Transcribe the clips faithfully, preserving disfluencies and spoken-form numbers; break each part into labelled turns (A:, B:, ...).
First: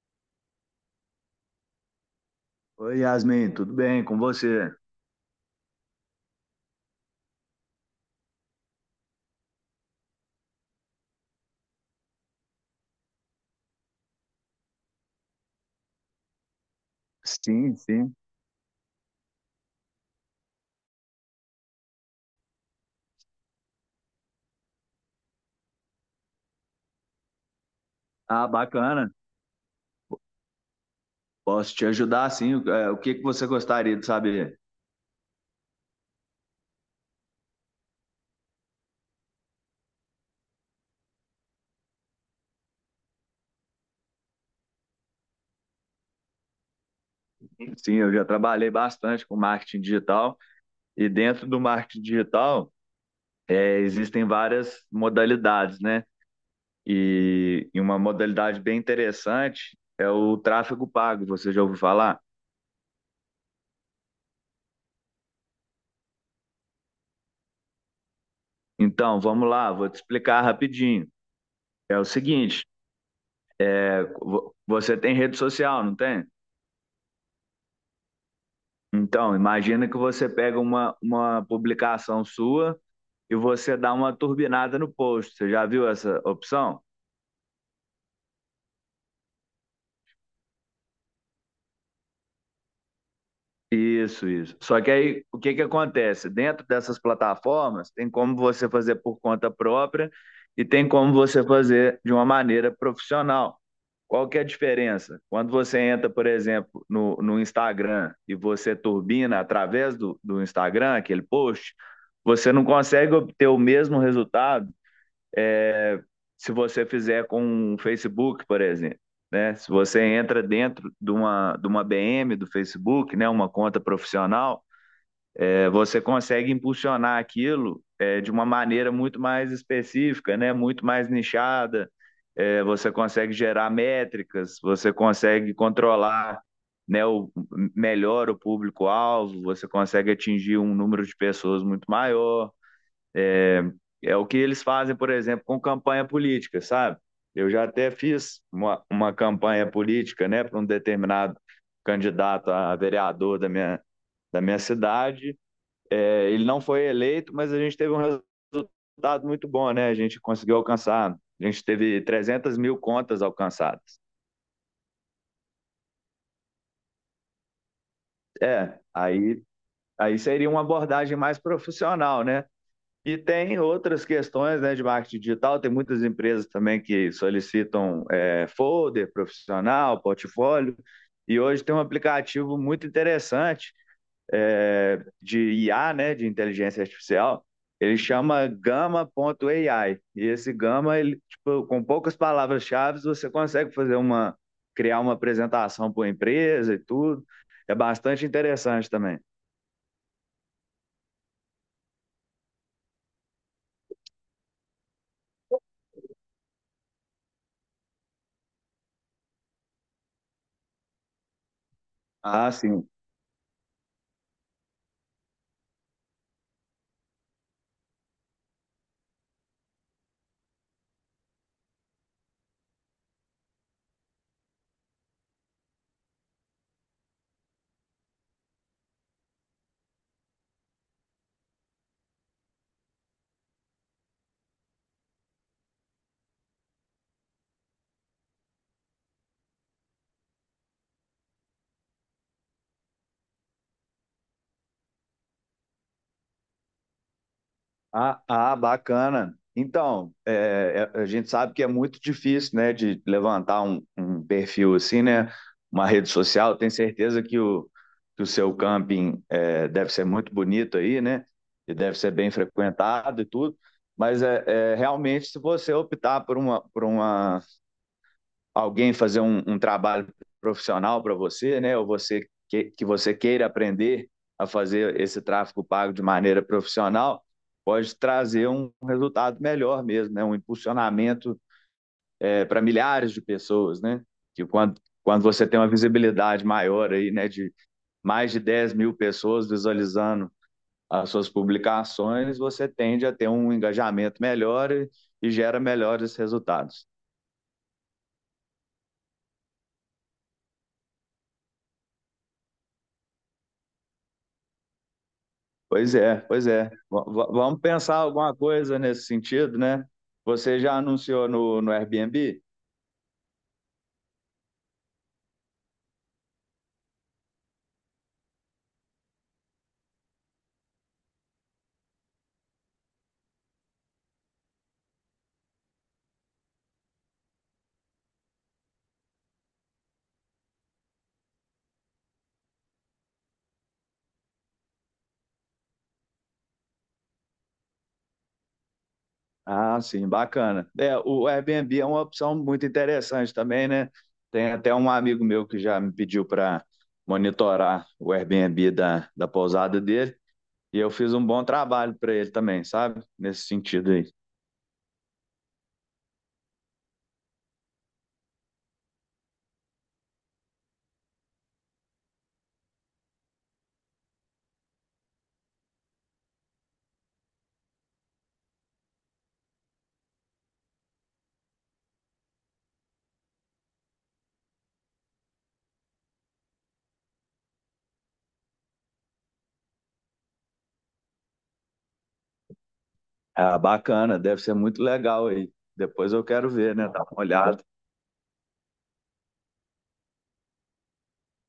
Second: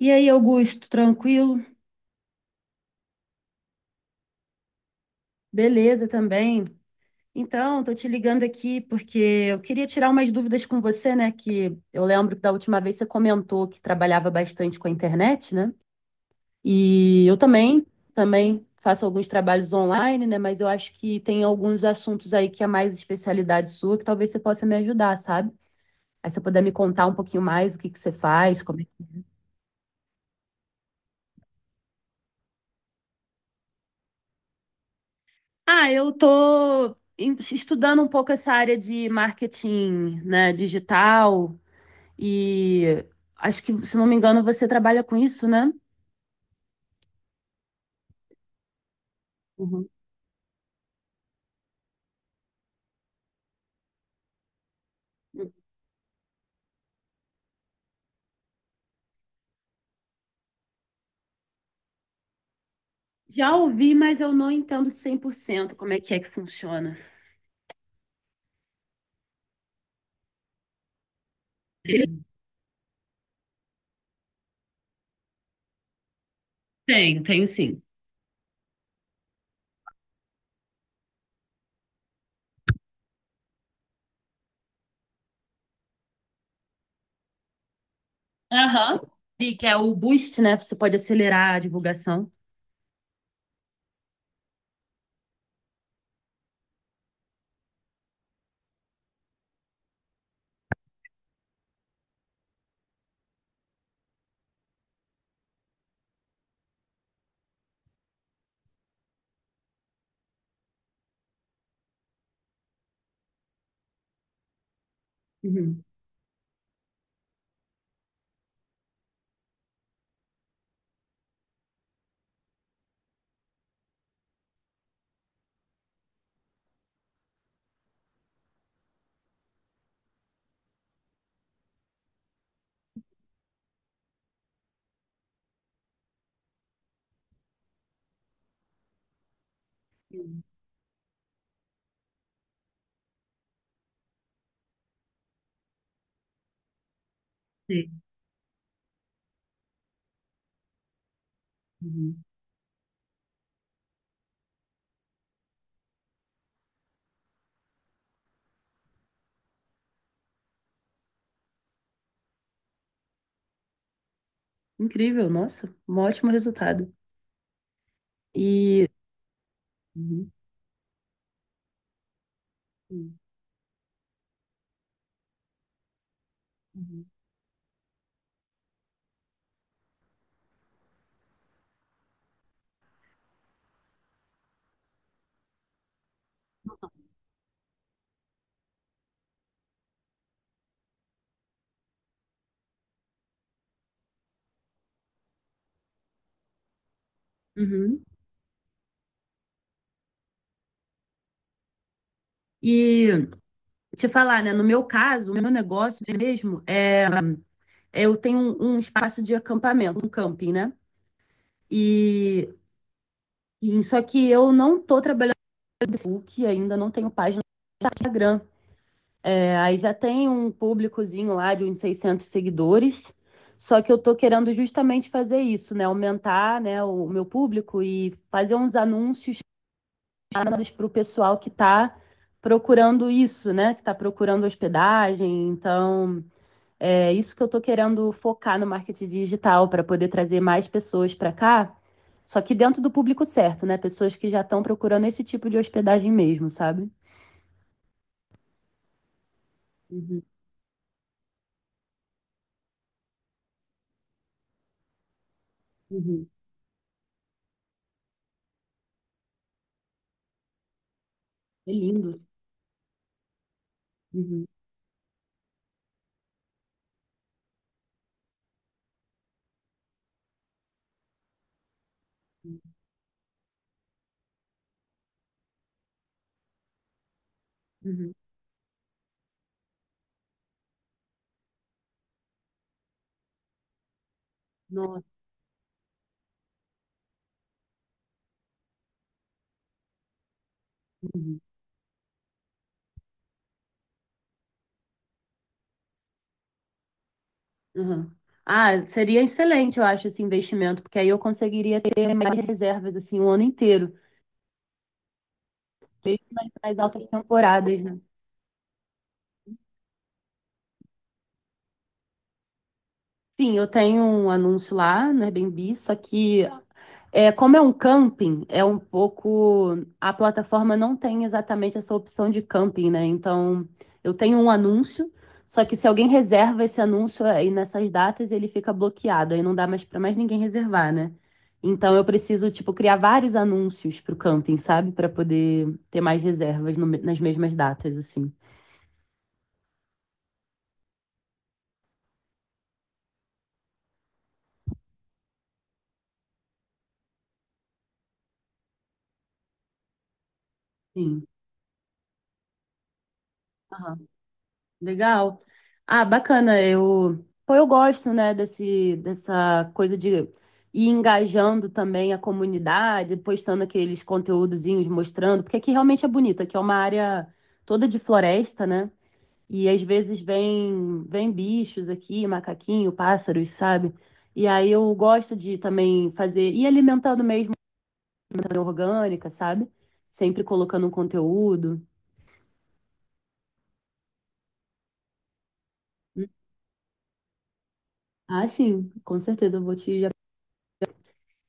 A: E aí, Augusto, tranquilo?
B: Oi, Yasmin, tudo bem com você?
A: Beleza também. Então, tô te ligando aqui porque eu queria tirar umas dúvidas com você, né? Que eu lembro que da última vez você comentou que trabalhava bastante com a internet, né? E eu
B: Sim,
A: também,
B: sim.
A: também faço alguns trabalhos online, né? Mas eu acho que tem alguns assuntos aí que é mais especialidade sua, que talvez você possa me ajudar, sabe? Aí você puder me contar um pouquinho mais o que que você
B: Ah,
A: faz, como é.
B: bacana. Posso te ajudar, sim. O é, o que que você gostaria de saber?
A: Ah, eu tô em- estudando um pouco essa área de marketing, né, digital, e acho que, se não me engano, você trabalha com isso, né?
B: Sim, eu já trabalhei bastante com marketing
A: Uhum.
B: digital e dentro do marketing digital é, existem várias modalidades, né? E, e uma modalidade bem interessante é o tráfego pago. Você já ouviu falar?
A: Já ouvi, mas eu não entendo cem por cento como é que é que funciona.
B: Então, vamos lá, vou te explicar rapidinho. É o seguinte, é, vo- você tem rede social, não tem?
A: Tem, tenho sim.
B: Então, imagina que você pega uma, uma publicação sua e você dá uma turbinada no post. Você já viu essa opção?
A: Aham. E que é o boost, né? Você pode acelerar a divulgação.
B: Isso, isso. Só que aí, o que que acontece? Dentro dessas plataformas, tem como você fazer por conta própria e tem como você fazer de uma maneira profissional. Qual que é a diferença? Quando você entra, por exemplo, no, no Instagram e você turbina através do, do Instagram, aquele post, você não consegue obter o mesmo resultado
A: Uhum.
B: se você fizer com o Facebook, por exemplo, né? Se você entra dentro de uma, de uma B M do Facebook, né? Uma conta profissional, é, você consegue impulsionar aquilo é, de uma maneira muito mais específica, né? Muito mais nichada. É, você consegue gerar métricas, você consegue controlar, né, o, melhor o público-alvo, você consegue
A: Sim.
B: atingir um número de pessoas muito maior. É é o que eles fazem, por exemplo, com campanha política, sabe? Eu já até
A: Sim.
B: fiz uma, uma campanha política, né, para um determinado
A: Uhum.
B: candidato a vereador da minha, da minha cidade. É, ele não foi eleito, mas a gente teve um resultado muito bom, né? A gente conseguiu alcançar, a gente teve trezentas mil contas alcançadas.
A: Incrível, nossa, um ótimo resultado.
B: É,
A: E
B: aí, aí
A: uhum.
B: seria uma abordagem mais profissional, né? E tem outras questões, né, de marketing digital, tem muitas empresas também
A: Uhum.
B: que solicitam é, folder profissional, portfólio, e hoje tem um aplicativo muito interessante é, de I A, né, de inteligência artificial, ele chama Gama ponto gama ponto a i, e esse Gama, ele, tipo, com poucas palavras-chave, você consegue fazer uma, criar uma apresentação para a empresa e tudo, é
A: Uhum.
B: bastante interessante também.
A: E te falar, né? No meu caso, o meu negócio mesmo é, eu tenho um, um espaço de acampamento, um camping, né?
B: Ah,
A: E,
B: sim.
A: e só que eu não tô trabalhando no Facebook, ainda não tenho página no Instagram. É, aí já tem um públicozinho lá de uns seiscentos seguidores. Só que eu tô querendo justamente fazer isso, né? Aumentar, né, o meu público e fazer uns anúncios para o pessoal que tá procurando isso, né? Que tá procurando hospedagem. Então, é isso que eu estou querendo focar no marketing digital para poder trazer mais pessoas para cá, só que dentro do público certo, né? Pessoas que já estão procurando esse tipo de hospedagem mesmo, sabe?
B: Ah, ah, bacana. Então,
A: Uhum,
B: é, é, a gente sabe que é muito difícil, né, de levantar um, um perfil assim, né, uma rede
A: uhum.
B: social. Tenho certeza que o, que o seu camping é, deve ser muito bonito aí, né,
A: É
B: e deve
A: lindo.
B: ser bem frequentado e tudo. Mas é,
A: Uhum,
B: é, realmente, se você optar por uma, por uma alguém fazer um, um trabalho profissional para você, né? Ou você que, que você queira aprender a fazer esse tráfego pago de maneira profissional, pode
A: uhum.
B: trazer um resultado melhor mesmo, né? Um impulsionamento é, para milhares de pessoas, né? Que quando
A: Nossa.
B: quando você tem uma visibilidade maior aí, né, de mais de dez mil pessoas visualizando as suas
A: Uhum,
B: publicações, você tende a ter um engajamento melhor e, e gera melhores resultados.
A: uhum. Ah, seria excelente, eu acho, esse investimento, porque aí eu conseguiria ter mais reservas assim o ano inteiro,
B: Pois é,
A: mesmo
B: pois
A: nas
B: é.
A: nas
B: V-
A: altas
B: v- vamos
A: temporadas,
B: pensar
A: né?
B: alguma coisa nesse sentido, né? Você já anunciou no, no Airbnb?
A: Sim, eu tenho um anúncio lá no Airbnb, só que é, como é um camping, é um pouco. A plataforma não tem exatamente essa opção de camping, né? Então, eu tenho um anúncio, só que se alguém reserva esse anúncio aí nessas datas, ele fica bloqueado, aí não dá mais para mais ninguém reservar, né? Então, eu preciso, tipo, criar vários anúncios para o camping, sabe? Para poder ter mais reservas no me- nas mesmas datas, assim.
B: Ah, sim, bacana. É, o Airbnb é uma opção muito interessante também, né? Tem até um amigo meu que já me pediu para monitorar o Airbnb da, da pousada dele, e eu fiz um
A: Sim.
B: bom trabalho para ele também, sabe? Nesse sentido aí.
A: Legal. Ah, bacana. Eu, pô, eu gosto, né, desse, dessa coisa de ir engajando também a comunidade, postando aqueles conteúdozinhos, mostrando, porque aqui realmente é bonito, aqui é uma área toda de floresta, né? E às vezes vem, vem bichos aqui, macaquinho, pássaros, sabe? E aí eu gosto de também fazer, e alimentando mesmo, alimentação orgânica, sabe? Sempre colocando um conteúdo.
B: Ah, bacana, deve ser muito legal aí. Depois eu quero ver, né? Dar uma olhada.
A: Ah, sim, com certeza eu vou te.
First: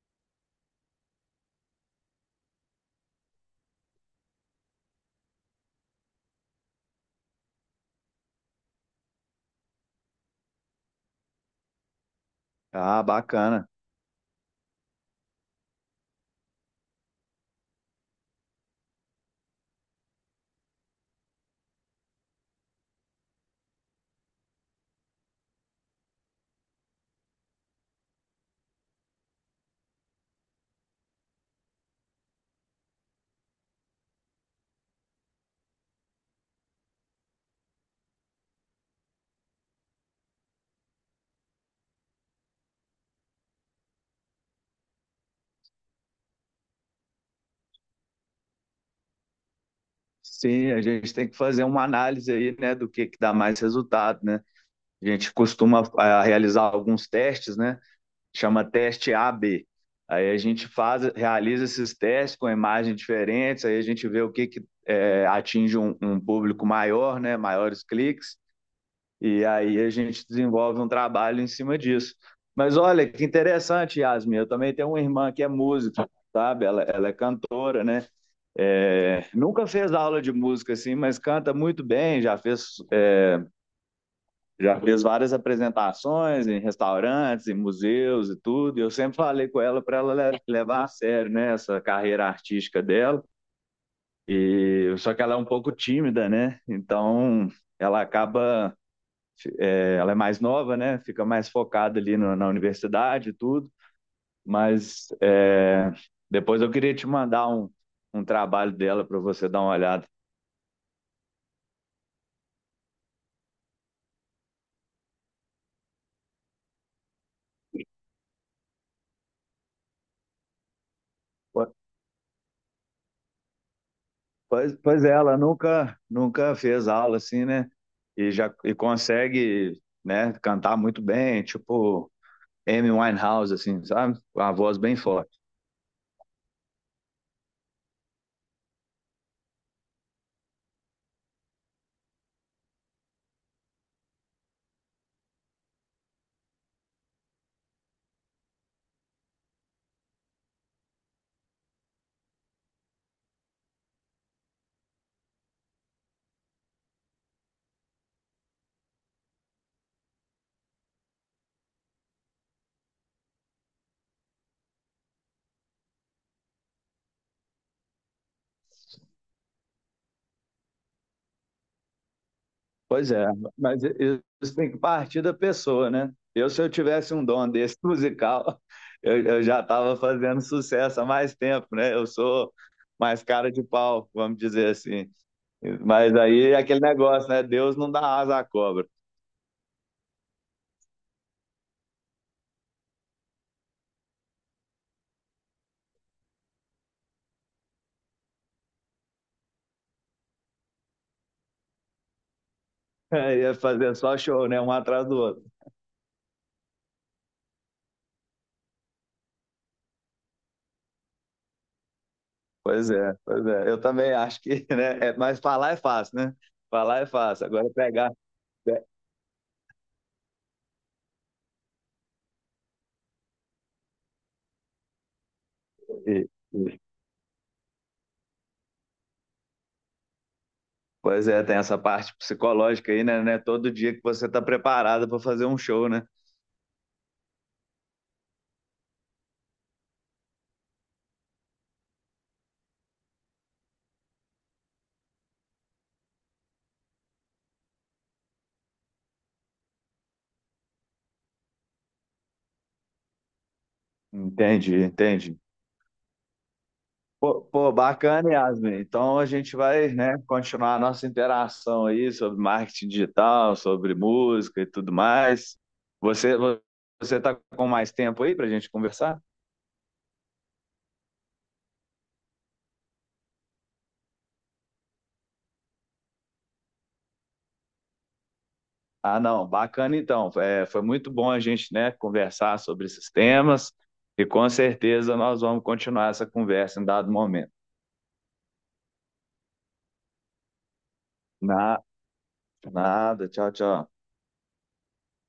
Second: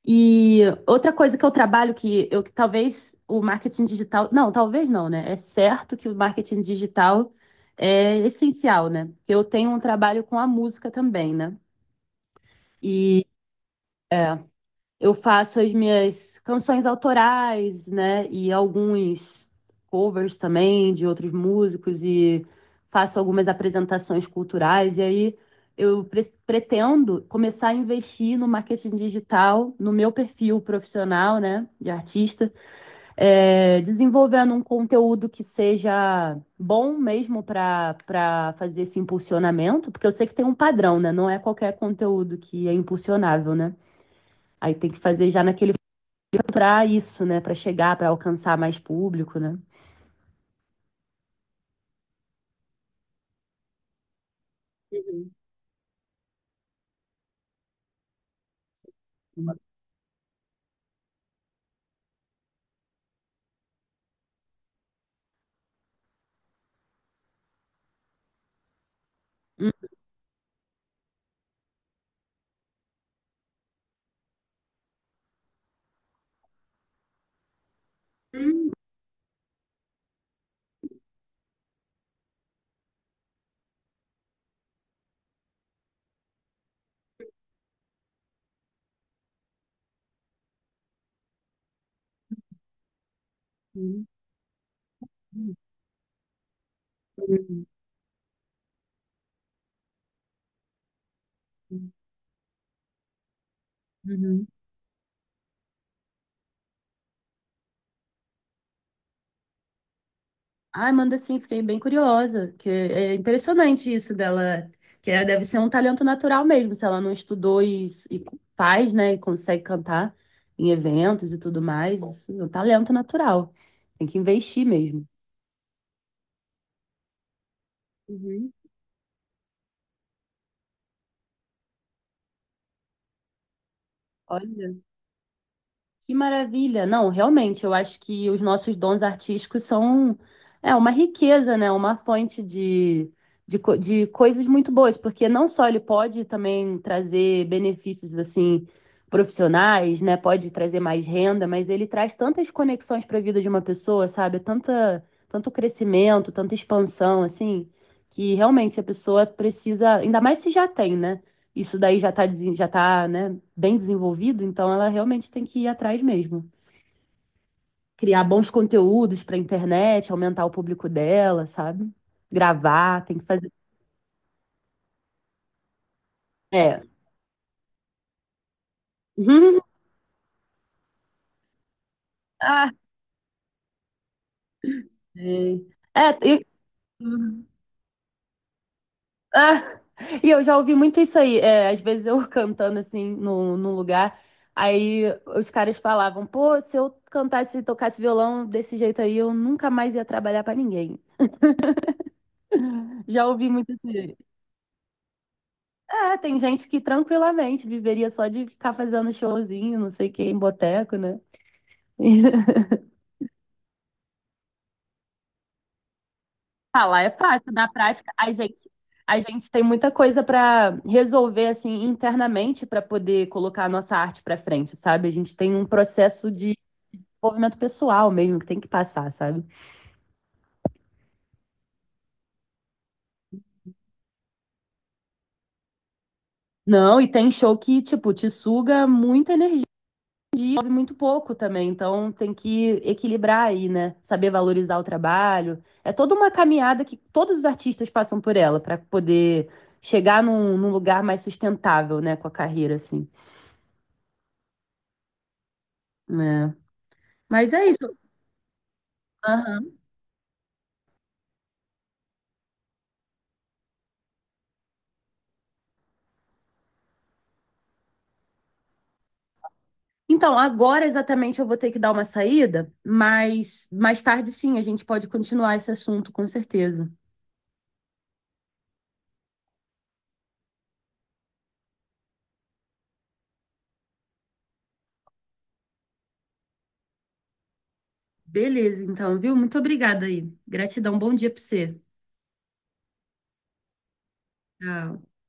A: E outra coisa que eu trabalho, que eu que talvez o marketing digital. Não, talvez não, né? É certo que o marketing digital é essencial, né? Eu tenho um trabalho com a música também, né?
B: Ah, bacana.
A: Eu faço as minhas canções autorais, né? E alguns covers também de outros músicos e faço algumas apresentações culturais. E aí eu pre- pretendo começar a investir no marketing digital, no meu perfil profissional, né? De artista, é, desenvolvendo um conteúdo que seja bom mesmo para para fazer esse impulsionamento, porque eu sei que tem um padrão, né? Não é qualquer conteúdo que é impulsionável, né? Aí tem que fazer já naquele para isso, né? Para chegar, para alcançar mais público, né?
B: Sim, a gente tem que fazer uma análise aí, né, do que que dá mais resultado, né? A
A: Uhum.
B: gente costuma, ah, realizar alguns testes, né? Chama teste A barra B. Aí a gente faz, realiza esses testes com imagens diferentes, aí a gente vê o que que eh, atinge um, um público maior, né? Maiores cliques, e
A: Hum.
B: aí a gente desenvolve um trabalho em cima disso. Mas olha que interessante, Yasmin, eu também tenho uma irmã que é música, sabe? Ela, ela é cantora, né?
A: Uhum.
B: É, nunca fez aula de música assim, mas canta muito bem, já fez, é, já fez várias apresentações em restaurantes, em museus e tudo. E eu sempre falei com ela para ela levar a sério, né, essa carreira artística dela. E só que ela é um
A: Uhum.
B: pouco tímida, né? Então
A: Uhum.
B: ela acaba, é, ela é mais nova, né? Fica mais focada ali no- na universidade e tudo.
A: Uhum.
B: Mas é, depois eu queria te mandar um, um trabalho dela para você dar uma olhada.
A: Ai, manda sim, fiquei bem curiosa, que é impressionante isso dela, que ela deve ser um talento natural mesmo, se ela não estudou e, e faz, né, e consegue cantar em eventos e tudo mais, isso é um talento natural. Tem que investir
B: Pois, pois
A: mesmo.
B: é, ela nunca, nunca fez aula assim, né? E
A: Uhum.
B: já e consegue, né, cantar muito bem, tipo Amy Winehouse, assim, sabe? Com a
A: Olha.
B: voz bem forte.
A: Que maravilha! Não, realmente, eu acho que os nossos dons artísticos são é, uma riqueza, né? Uma fonte de, de, co- de coisas muito boas, porque não só ele pode também trazer benefícios assim profissionais, né? Pode trazer mais renda, mas ele traz tantas conexões para a vida de uma pessoa, sabe? Tanta, tanto crescimento, tanta expansão, assim, que realmente a pessoa precisa, ainda mais se já tem, né? Isso daí já está, já tá, né, bem desenvolvido, então ela realmente tem que ir atrás mesmo. Criar bons conteúdos para internet, aumentar o público dela, sabe? Gravar,
B: Pois
A: tem que
B: é,
A: fazer.
B: mas i- isso tem que partir da pessoa, né? Eu, se eu
A: É.
B: tivesse um dom desse musical, eu, eu já estava fazendo sucesso há mais tempo, né? Eu sou
A: Ah,
B: mais cara de pau, vamos dizer assim.
A: sei. É,
B: Mas
A: e,
B: aí é aquele negócio, né? Deus não dá asa à cobra.
A: ah, e eu já ouvi muito isso aí. É, às vezes eu cantando assim no, num lugar, aí os caras falavam, pô, se eu cantasse e tocasse violão desse jeito aí, eu nunca mais ia trabalhar para ninguém. Já
B: Aí
A: ouvi
B: é
A: muito
B: fazer só
A: isso.
B: show, né? Um atrás do outro.
A: É, tem gente que tranquilamente viveria só de ficar fazendo showzinho, não sei o que, em boteco, né?
B: Pois é, pois é. Eu também acho que, né? É- mas falar é fácil, né?
A: Ah,
B: Falar
A: lá
B: é
A: é
B: fácil.
A: fácil, na
B: Agora pegar.
A: prática, a gente,
B: pe-
A: a gente tem muita coisa para resolver assim internamente para poder colocar a nossa arte para frente, sabe? A gente tem um
B: e-
A: processo de
B: e-
A: desenvolvimento pessoal mesmo que tem que passar, sabe?
B: Pois é, tem essa parte psicológica aí, né? Não é todo dia que você está preparado para fazer um show, né?
A: Não, e tem show que, tipo, te suga muita energia e sobe muito pouco também, então tem que equilibrar aí, né? Saber valorizar o trabalho. É toda uma caminhada que todos os artistas passam por ela para poder chegar num, num lugar mais sustentável, né, com a carreira, assim.
B: Entendi, entendi.
A: É.
B: Pô,
A: Mas é
B: pô,
A: isso.
B: bacana, Yasmin. Então a gente
A: Aham.
B: vai, né, continuar a nossa interação aí sobre marketing digital, sobre música e tudo mais. Você, você está com mais tempo aí para a gente conversar?
A: Então, agora exatamente eu vou ter que dar uma saída, mas mais tarde sim a gente pode continuar esse assunto, com certeza.
B: Ah, não, bacana então. É, foi muito bom a gente, né, conversar sobre esses temas e com certeza nós vamos continuar essa conversa em dado momento.
A: Beleza, então, viu? Muito obrigada aí. Gratidão, bom dia para
B: Na,
A: você.
B: nada, tchau, tchau.
A: Tchau.